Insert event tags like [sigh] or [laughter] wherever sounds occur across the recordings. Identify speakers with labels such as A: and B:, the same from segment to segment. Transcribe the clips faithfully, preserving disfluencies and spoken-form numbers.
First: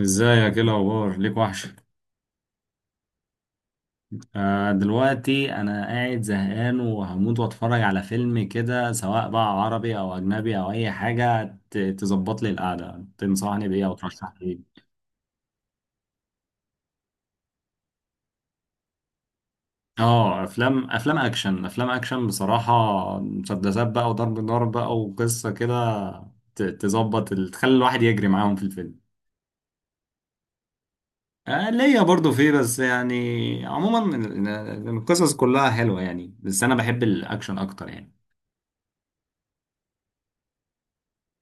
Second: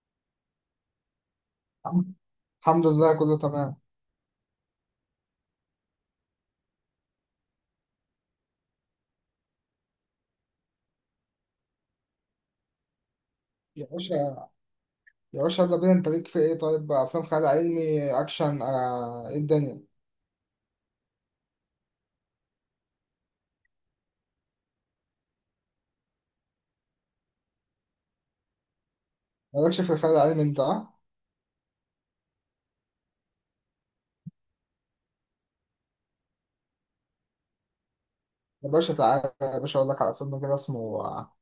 A: ازيك، ايه الاخبار؟ ليك وحشه.
B: الحمد الحمد لله كله تمام.
A: آه دلوقتي انا قاعد زهقان وهموت واتفرج على فيلم كده، سواء بقى عربي او اجنبي او اي حاجه ت- تظبط لي القعده. تنصحني بايه
B: يا
A: او ترشح لي
B: باشا
A: ايه؟
B: يا باشا يلا بينا، انت ليك في ايه؟ طيب بقى افلام خيال علمي اكشن آه ايه الدنيا؟
A: اه، افلام، افلام اكشن افلام اكشن بصراحه. مسدسات بقى وضرب نار بقى وقصه كده، ت- تظبط، ال- تخلي الواحد يجري معاهم في الفيلم.
B: مالكش في الخيال العلمي انت؟ اه
A: آه ليا برضو فيه، بس يعني عموما ال- ال- القصص كلها حلوه يعني، بس انا بحب الاكشن اكتر يعني.
B: يا باشا تعالى يا باشا اقول لك على فيلم كده اسمه آه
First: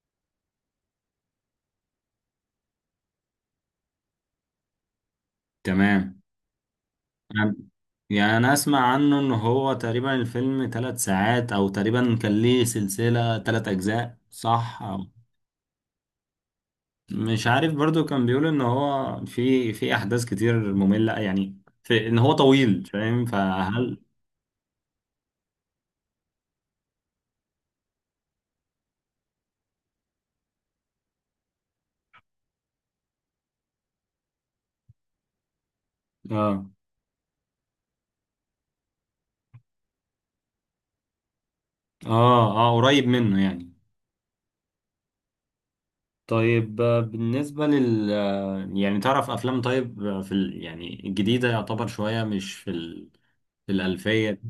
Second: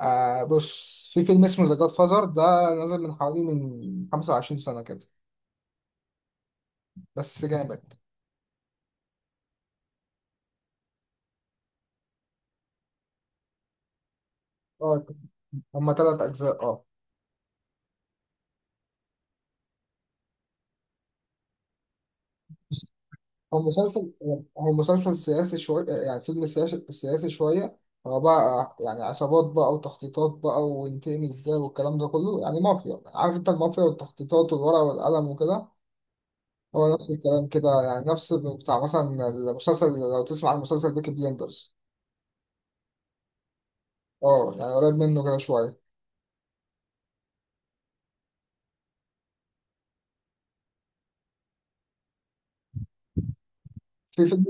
B: آه، بص، في فيلم اسمه ذا جاد فازر ده. نزل من حوالي من خمسة وعشرين سنة كده.
A: تمام.
B: بس جامد.
A: يعني انا اسمع عنه ان هو تقريبا الفيلم ثلاث ساعات، او تقريبا كان ليه سلسلة ثلاث اجزاء صح
B: اه
A: أو-
B: هما تلات اجزاء. اه
A: مش عارف، برضو كان بيقول ان هو في في احداث كتير مملة يعني، في ان هو طويل، فاهم؟
B: هو
A: فهل؟
B: مسلسل، هو مسلسل سياسي شوية، يعني فيلم سياسي سياسي شوية. هو بقى يعني عصابات بقى وتخطيطات بقى، وينتقم ازاي والكلام ده كله، يعني مافيا. عارف انت المافيا والتخطيطات والورق والقلم وكده.
A: اه،
B: هو نفس الكلام كده، يعني نفس بتاع مثلا المسلسل، لو تسمع عن مسلسل بيكي بليندرز.
A: اه، اه قريب منه يعني.
B: اه يعني قريب منه كده شوية.
A: طيب، آه، بالنسبة لل آه، يعني تعرف افلام، طيب، آه، في ال... يعني الجديدة يعتبر شوية مش في ال... في
B: في
A: الألفية.
B: فيلم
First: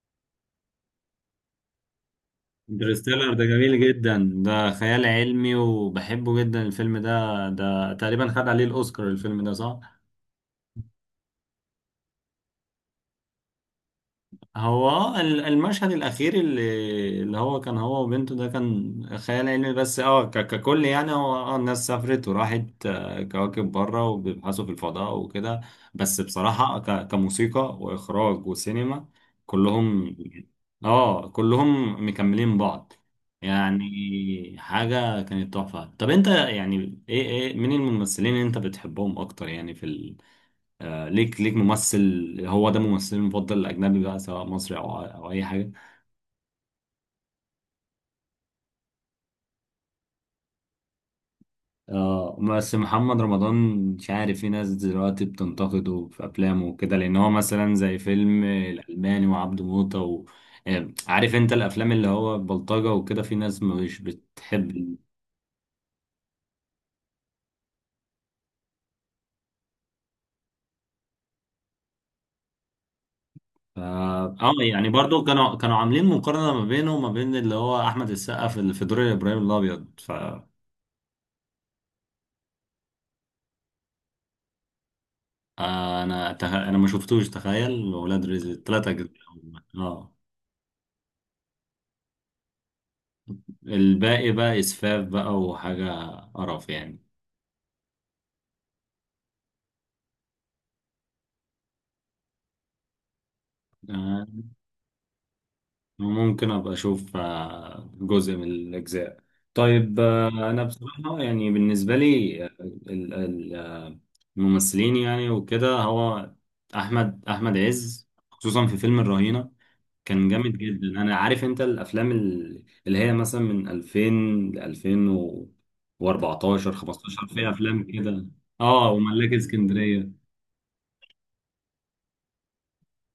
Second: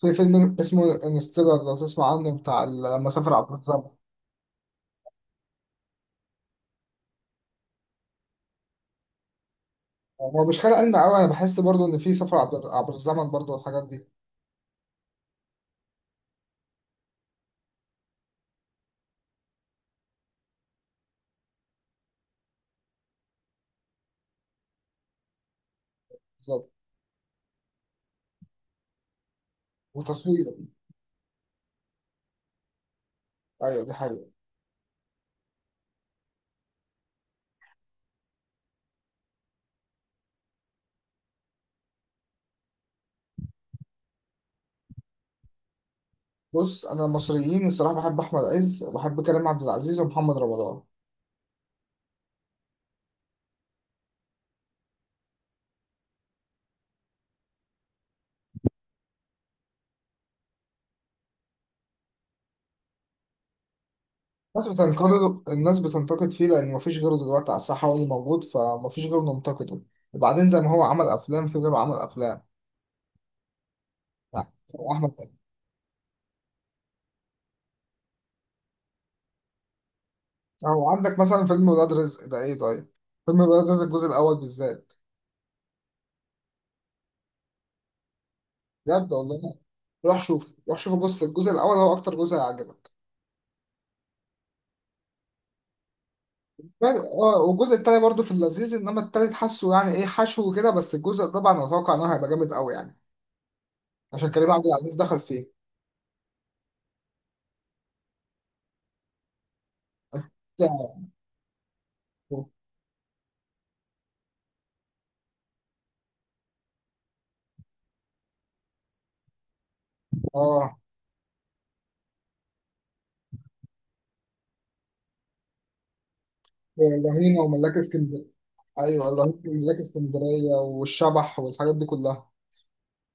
B: في فيلم اسمه انستيلر، لو تسمع عنه، بتاع ال- لما
A: انترستيلر
B: سافر
A: ده
B: عبر
A: جميل
B: الزمن.
A: جدا، ده خيال علمي وبحبه جدا الفيلم ده، ده تقريبا خد عليه الأوسكار الفيلم ده صح؟
B: هو مش خيال علمي قوي، انا بحس برضو ان في سفر عبر عبر الزمن برضو والحاجات دي.
A: هو اه ال- المشهد الأخير اللي اللي هو كان هو وبنته ده كان خيال علمي، بس اه ك- ككل يعني، هو اه الناس سافرت وراحت آه، كواكب بره وبيبحثوا في الفضاء وكده. بس
B: بالظبط.
A: بصراحة ك- كموسيقى وإخراج وسينما، كلهم.
B: وتصوير.
A: اه كلهم مكملين بعض يعني.
B: ايوه، دي حقيقة.
A: حاجة كانت تحفة. طب انت يعني ايه، ايه مين الممثلين اللي انت بتحبهم أكتر يعني؟ في آه، ليك ليك ممثل هو ده ممثلي المفضل الأجنبي بقى، سواء مصري أو أو أي حاجة؟
B: بص، انا المصريين الصراحة بحب احمد عز، وبحب كريم عبد العزيز ومحمد رمضان.
A: آه، بس محمد رمضان مش عارف، في ناس دلوقتي بتنتقده في أفلامه وكده، لأن هو مثلا زي فيلم الألماني وعبده موتة و... آه، عارف أنت الأفلام اللي هو بلطجة وكده في ناس مش
B: الناس
A: بتحب.
B: بتنتقد الناس بتنتقد فيه لان مفيش غيره دلوقتي على الساحة، هو اللي موجود فمفيش غيره ننتقده. وبعدين زي ما هو عمل افلام، في غيره عمل افلام.
A: ف- اه
B: يعني
A: يعني
B: هو احمد
A: برضو
B: عز،
A: كانوا كانوا عاملين مقارنة ما بينه وما بين اللي هو أحمد السقا في في دور إبراهيم الأبيض، ف.
B: او عندك مثلا فيلم ولاد رزق ده، ايه طيب؟ فيلم ولاد رزق الجزء الاول بالذات،
A: آه، انا تخ... انا ما شفتوش، تخيل ولاد رزق التلاتة اجزاء
B: بجد والله.
A: هم. اه.
B: روح شوف روح شوف بص الجزء الاول هو اكتر جزء هيعجبك.
A: الباقي بقى اسفاف بقى وحاجة قرف
B: يعني،
A: يعني.
B: اه، والجزء التاني برضه في اللذيذ، انما التالت حاسه يعني ايه حشو كده. بس الجزء الرابع انا اتوقع ان هو هيبقى جامد قوي يعني، عشان
A: آه،
B: كريم عبد العزيز دخل فيه.
A: ممكن ابقى اشوف آه، جزء من الاجزاء. طيب، آه، انا بصراحة يعني بالنسبة لي، آه، ال- ال- آه، الممثلين يعني وكده، هو احمد احمد عز خصوصا في فيلم الرهينة كان جامد
B: اه،
A: جدا. انا عارف انت الافلام ال- اللي هي مثلا من ألفين ل ألفين وأربعتاشر خمستاشر
B: الرهينة
A: فيها
B: وملاك
A: افلام كده.
B: اسكندرية.
A: اه،
B: ايوه،
A: وملاك
B: الرهينة وملاك
A: اسكندريه
B: اسكندرية والشبح والحاجات دي كلها.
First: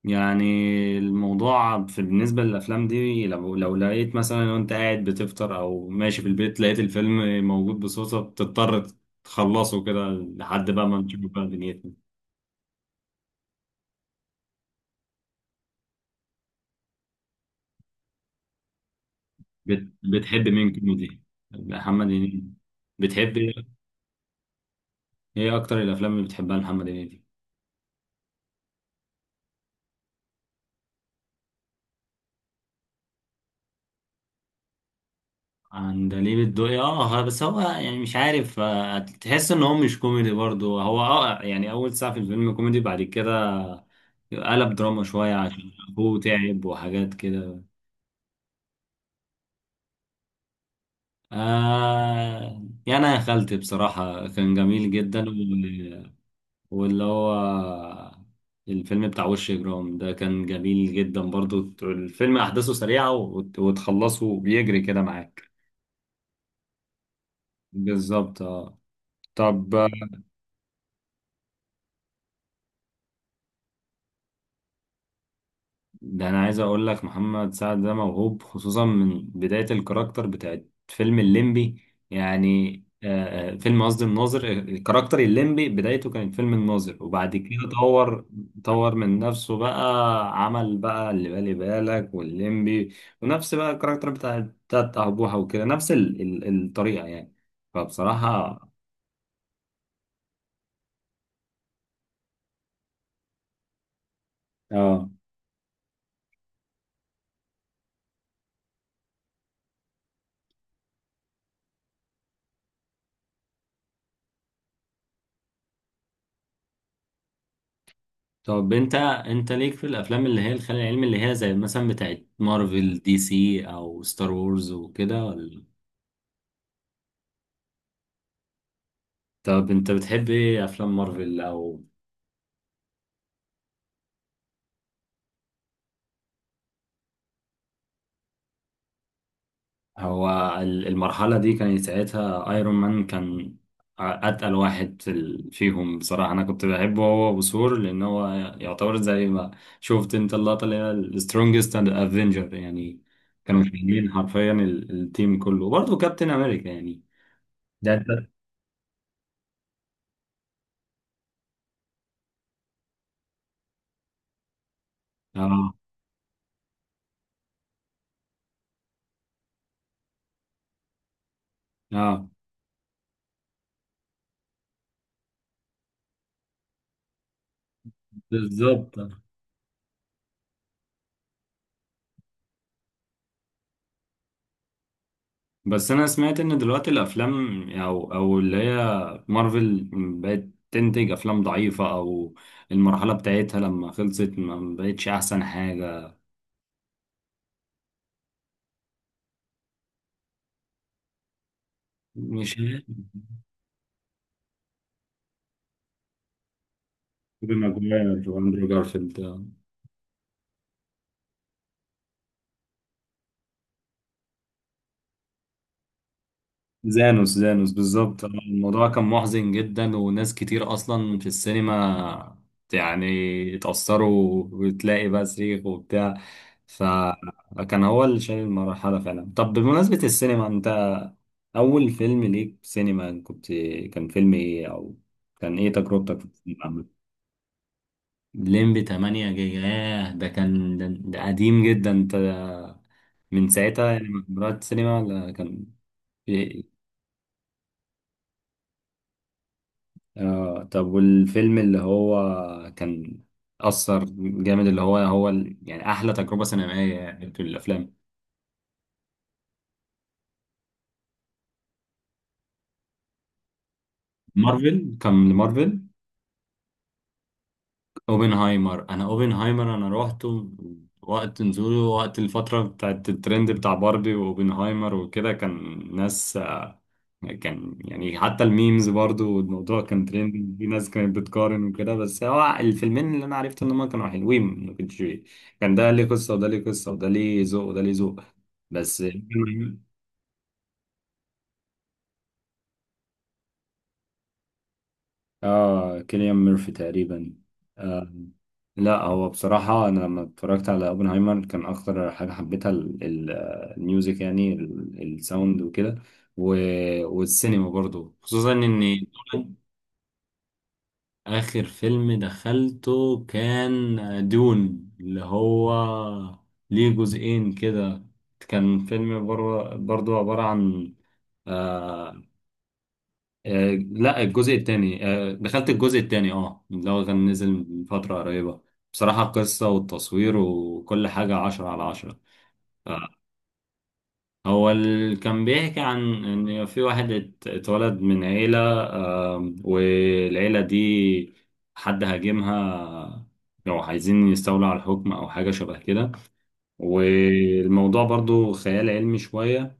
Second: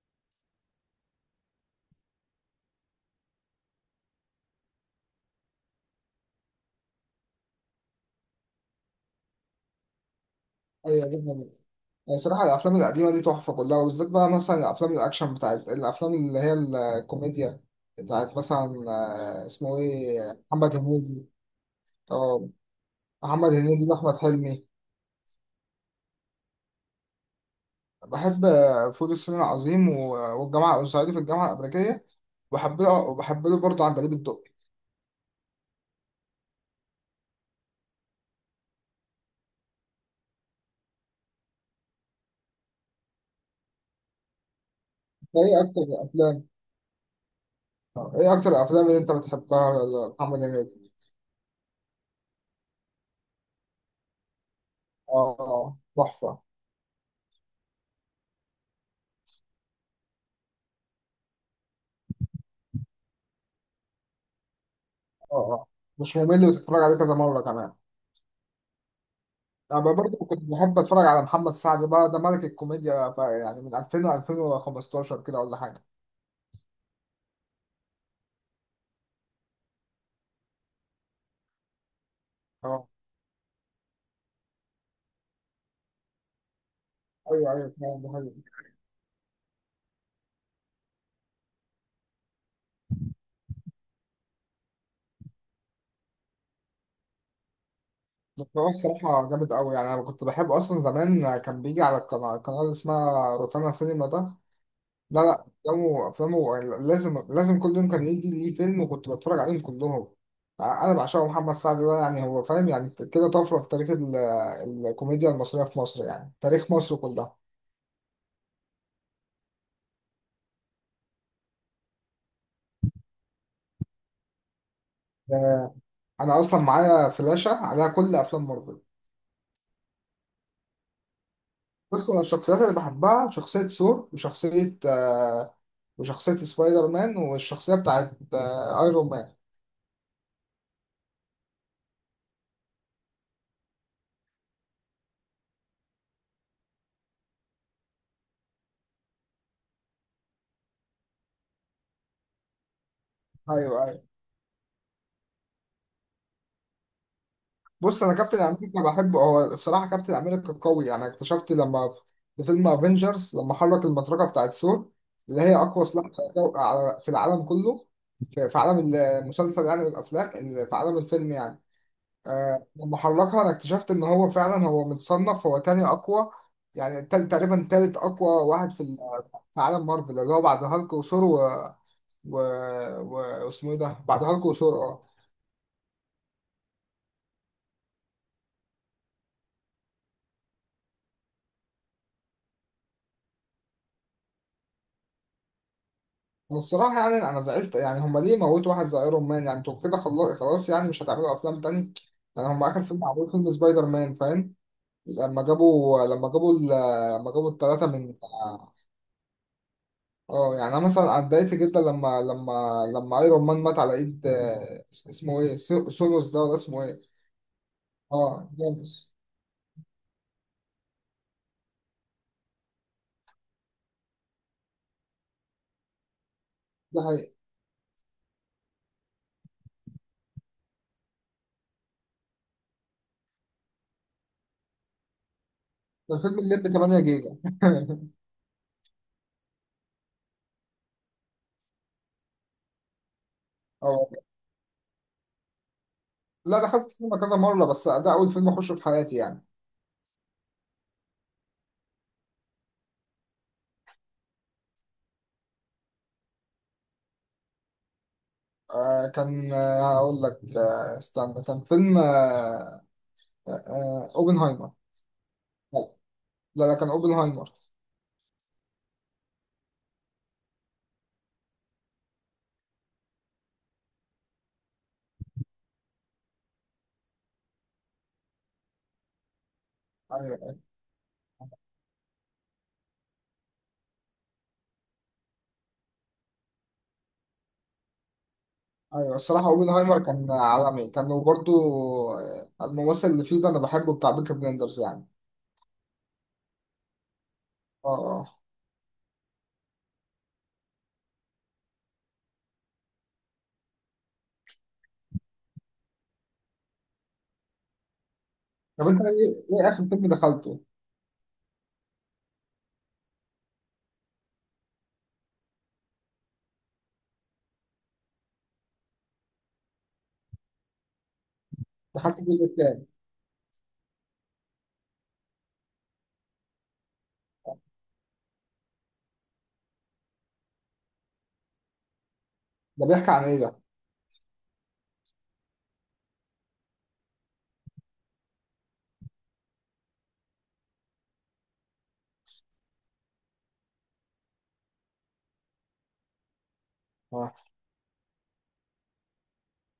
A: يعني. الموضوع في بالنسبه للافلام دي، لو لو لقيت مثلا وانت قاعد بتفطر او ماشي في البيت لقيت الفيلم موجود بصوصه، بتضطر تخلصه كده لحد بقى ما
B: ايوه
A: تشوف بقى
B: جدا.
A: دنيتنا.
B: يعني صراحة الافلام القديمة دي تحفة كلها، وبالذات بقى مثلا الافلام الاكشن، بتاعت الافلام اللي هي الكوميديا، بتاعت مثلا آه، اسمه
A: بت-
B: ايه،
A: بتحب مين
B: محمد
A: كوميدي؟
B: هنيدي.
A: محمد هنيدي؟
B: اه
A: بتحب
B: محمد
A: ايه؟
B: هنيدي واحمد حلمي.
A: إيه اكتر الافلام اللي بتحبها لمحمد هنيدي؟
B: بحب آه، فول الصين العظيم و- والجامعة والصعيدي في الجامعة الأمريكية. وبحب له وبحب له برضه عندليب الدقي.
A: عندليب الدقي؟ اه ها- بس هو يعني مش عارف، آه، تحس ان هو مش كوميدي برضو، هو اه يعني اول ساعة في الفيلم كوميدي بعد كده قلب دراما شوية
B: ده إيه
A: عشان
B: أكتر
A: ابوه
B: أفلام؟
A: تعب وحاجات كده.
B: آه، ايه اكتر الافلام اللي انت بتحبها لمحمد هنيدي؟
A: آه يعني انا يا خالتي بصراحة كان جميل جدا
B: اه آه،
A: وال-
B: تحفه، اه.
A: واللي هو الفيلم بتاع وش جرام ده كان جميل جدا برضو، الفيلم احداثه سريعة وت- وتخلصه بيجري كده معاك.
B: اه، مش ممل، وتتفرج عليه كذا مره كمان.
A: بالظبط اه. طب
B: انا برضه كنت بحب اتفرج على محمد سعد بقى، ده ملك الكوميديا بقى، يعني من ألفين ل ألفين وخمسة عشر كده ولا حاجه.
A: ده انا عايز اقول لك محمد سعد ده موهوب، خصوصا من بداية الكاركتر بتاعت فيلم الليمبي يعني.
B: اه
A: آه آه، فيلم، قصدي الناظر، آه، الكاركتر الليمبي بدايته كانت فيلم الناظر وبعد
B: ايوه
A: كده
B: ايوه، فعلا ده
A: طور،
B: حقيقي.
A: طور من نفسه بقى، عمل بقى اللي بالي بالك والليمبي، ونفس بقى الكاركتر بتاع بتاعت أبوها وكده نفس ال ال الطريقة يعني.
B: بس
A: فبصراحة
B: هو الصراحه جامد قوي يعني، انا كنت بحبه اصلا زمان. كان بيجي على القناه القناه اللي اسمها روتانا سينما ده.
A: اه.
B: لا لا، افلامه، افلامه لازم لازم كل يوم كان يجي ليه فيلم، وكنت بتفرج عليهم كلهم. ع- انا بعشقه محمد سعد ده يعني، هو فاهم يعني كده طفره في تاريخ ال- الكوميديا المصريه في مصر، يعني تاريخ مصر كلها.
A: طب انت، انت ليك في الافلام اللي هي الخيال العلمي اللي هي زي مثلا بتاعت مارفل دي سي او ستار وورز وكده، ولا؟
B: آه، انا اصلا معايا فلاشه عليها كل افلام مارفل.
A: طب انت بتحب ايه افلام مارفل او؟
B: بص، انا الشخصيات اللي بحبها شخصيه ثور، وشخصيه آه، وشخصيه سبايدر مان، والشخصيه بتاعت آه، ايرون مان.
A: هو ال- المرحلة دي كانت ساعتها ايرون مان كان اتقل واحد في ال- فيهم بصراحة. انا كنت بحبه هو وثور، لان هو يعتبر زي ما شفت انت اللقطة اللي هي السترونجست اند افنجر يعني، كانوا
B: ايوه أيوه.
A: شايلين حرفيا ال- التيم كله، وبرضه كابتن امريكا يعني. ده
B: بص،
A: انت
B: انا كابتن امريكا بحبه، هو الصراحه كابتن امريكا قوي يعني. اكتشفت لما في فيلم افنجرز، لما حرك المطرقه بتاعت ثور، اللي هي
A: اه.
B: اقوى سلاح على جو- على- في العالم كله، في في عالم المسلسل يعني والافلام ال- في عالم الفيلم يعني.
A: اه
B: آه، لما حركها انا اكتشفت ان هو فعلا، هو متصنف هو تاني اقوى يعني، تل- تقريبا تالت اقوى واحد في
A: بالظبط.
B: ال- في عالم مارفل، اللي هو بعد هالك وثور و... و... و... واسمه ايه ده، بعد هالك وثور. اه،
A: بس انا سمعت ان دلوقتي الافلام او او اللي هي مارفل بقت تنتج افلام ضعيفة او المرحلة بتاعتها لما خلصت ما بقتش احسن حاجة.
B: والصراحة يعني أنا زعلت. يعني هما ليه موتوا واحد زي أيرون مان؟ يعني أنتوا كده خلا- خلاص، يعني مش هتعملوا أفلام تاني؟ يعني
A: مش
B: هما
A: عارف.
B: آخر فيلم عملوه فيلم سبايدر مان، فاهم؟ لما جابوا لما جابوا ال- لما جابوا
A: توبي
B: التلاتة
A: ماجواير
B: من
A: واندرو
B: اه
A: جارفيلد.
B: آه، يعني أنا مثلا اتضايقت جدا لما لما لما أيرون مان مات على إيد آه، اسمه إيه، سو- سولوس ده ولا اسمه إيه؟
A: زانوس، زانوس بالظبط.
B: اه،
A: الموضوع كان
B: جانوس.
A: محزن جدا، وناس كتير اصلا في السينما يعني اتأثروا وتلاقي بقى صريخ وبتاع.
B: ده حقيقي.
A: فكان هو اللي شايل المرحلة فعلا. طب بمناسبة السينما، انت أول فيلم ليك في سينما كنت، كان فيلم إيه؟ أو كان إيه تجربتك
B: ده
A: في
B: فيلم
A: السينما
B: الليمبي تمنية
A: عامة؟
B: جيجا [laughs]
A: ليمبي تمانية جيجا؟ ياه، ده كان ده، ده قديم جدا أنت. من ساعتها يعني
B: اه،
A: ما رحت السينما، ولا كان في
B: لا،
A: إيه؟
B: دخلت السينما كذا مرة، بس ده أول فيلم أخشه في حياتي يعني.
A: آه، طب والفيلم اللي هو كان أثر جامد، اللي هو هو ال- يعني أحلى تجربة سينمائية يعني في الأفلام
B: آه كان آه، هقول لك آه استنى، كان فيلم آه آه اوبنهايمر.
A: مارفل، كان لمارفل؟
B: لا لا لا، كان اوبنهايمر.
A: اوبنهايمر، انا اوبنهايمر انا روحته وقت نزوله، وقت الفترة بتاعت الترند بتاع باربي واوبنهايمر وكده. كان ناس آه، كان يعني حتى الميمز برضو، والموضوع كان ترند، في
B: ايوه
A: ناس كانت بتقارن وكده، بس هو الفيلمين اللي انا عرفت ان هما كانوا حلوين ما كنتش. كان ده ليه قصة وده ليه قصة، وده ليه ذوق وده ليه ذوق بس.
B: ايوه، الصراحه اوبنهايمر كان عالمي كان، وبرده الممثل اللي فيه ده انا بحبه، بتاع بيكي بلندرز يعني.
A: اه كيليان ميرفي تقريبا.
B: اه.
A: آه
B: اه.
A: لا، هو بصراحة أنا لما اتفرجت على أوبنهايمر كان أكتر حاجة حبيتها ال- ال- الميوزك يعني، ال- الساوند وكده، و- والسينما برضو، خصوصا إن.
B: طب انت ايه، ايه اخر فيلم دخلته؟
A: آخر فيلم دخلته كان دون، اللي هو ليه جزئين كده. كان فيلم بر- برضو عبارة عن
B: دخلت
A: آه،
B: الجزء التاني.
A: آه لا، الجزء التاني، آه دخلت الجزء التاني اه، اللي هو كان نزل من فترة قريبة. بصراحة القصة والتصوير وكل حاجة عشرة على عشرة.
B: ده
A: آه،
B: بيحكي عن ايه ده؟
A: هو اللي كان بيحكي عن إن في واحد ات- اتولد من عيلة، آه والعيلة دي حد هاجمها، آه، لو عايزين يستولوا على الحكم أو حاجة شبه كده.
B: اه.
A: والموضوع برضو خيال علمي شوية.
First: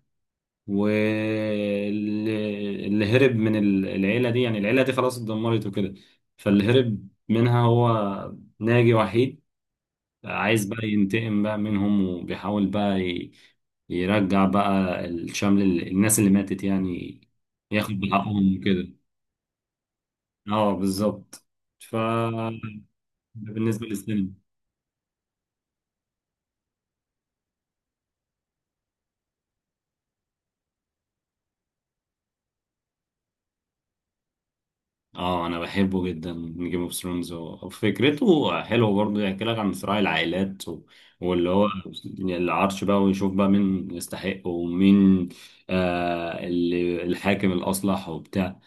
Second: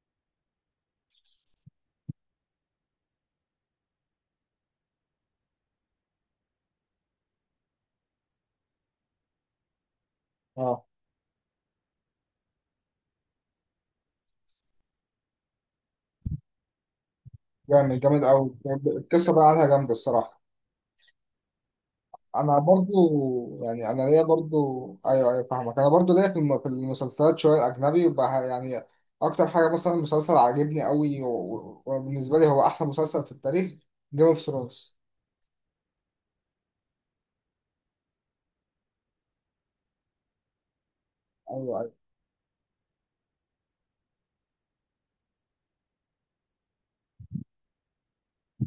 A: واللي هرب من ال- العيلة دي، يعني العيلة دي خلاص اتدمرت وكده، فاللي هرب منها هو ناجي وحيد، عايز
B: اه،
A: بقى ينتقم بقى منهم، وبيحاول بقى ي- يرجع بقى الشمل ال- الناس اللي ماتت يعني، ياخد
B: جامد جامد قوي.
A: بحقهم وكده.
B: القصه بقى عليها جامده الصراحه.
A: اه بالظبط. ف،
B: انا برضو
A: بالنسبة
B: يعني، انا ليا
A: للسينما.
B: برضو، ايوه ايوه فاهمك، انا برضو ليا في الم- في المسلسلات شويه اجنبي بقى يعني. اكتر حاجه مثلا مسلسل عاجبني قوي، و- و- وبالنسبه لي هو احسن مسلسل في التاريخ، جيم اوف ثرونز.
A: اه انا بحبه جدا. جيم اوف ثرونز وفكرته حلوه برضه، يحكي لك عن صراع العائلات و... واللي هو
B: ايوه ايوه،
A: العرش بقى، ويشوف بقى مين يستحق ومين، آه اللي الحاكم الاصلح وبتاع.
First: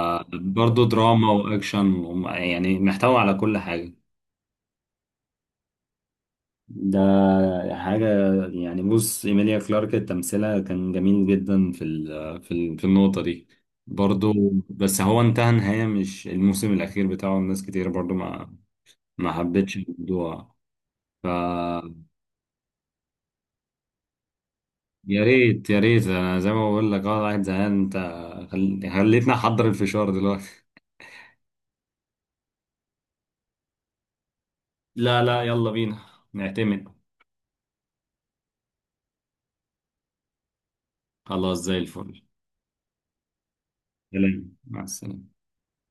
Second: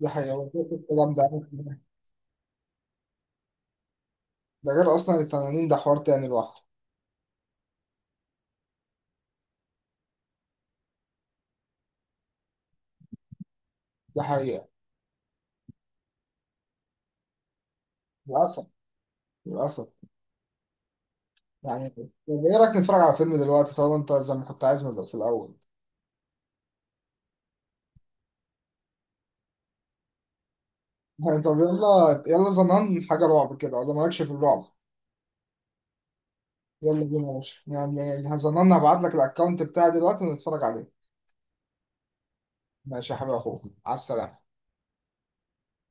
B: دي حقيقه، هو ده الكلام
A: دراما
B: ده.
A: واكشن وم- يعني محتوى على كل حاجه.
B: ده غير اصلا التنانين، ده حوار تاني لوحده.
A: ده حاجة يعني. بص إيميليا كلارك تمثيلها كان جميل جدا في ال في ال في النقطة دي
B: دي
A: برضو.
B: حقيقه.
A: بس هو انتهى نهاية مش الموسم الأخير بتاعه، الناس كتير برضو ما
B: للاسف.
A: ما حبتش
B: للاسف.
A: الموضوع. ف،
B: يعني طب ايه رايك نتفرج على فيلم دلوقتي، طالما انت زي ما كنت عايز من- في
A: يا
B: الاول؟
A: ريت يا ريت، أنا زي ما بقول لك أه قاعد زهقان أنت. خل... خليتني أحضر الفشار دلوقتي.
B: [laughs] يعني طب يلا، يلا زمان حاجه رعب كده، ولا مالكش في الرعب؟
A: لا لا يلا بينا، نعتمد.
B: يلا بينا يا باشا، يعني هظن انا هبعت لك الاكونت بتاعي دلوقتي ونتفرج عليه.
A: خلاص زي الفل.
B: ماشي يا حبيبي، اخوك على
A: سلام،
B: السلامة.
A: مع السلامة.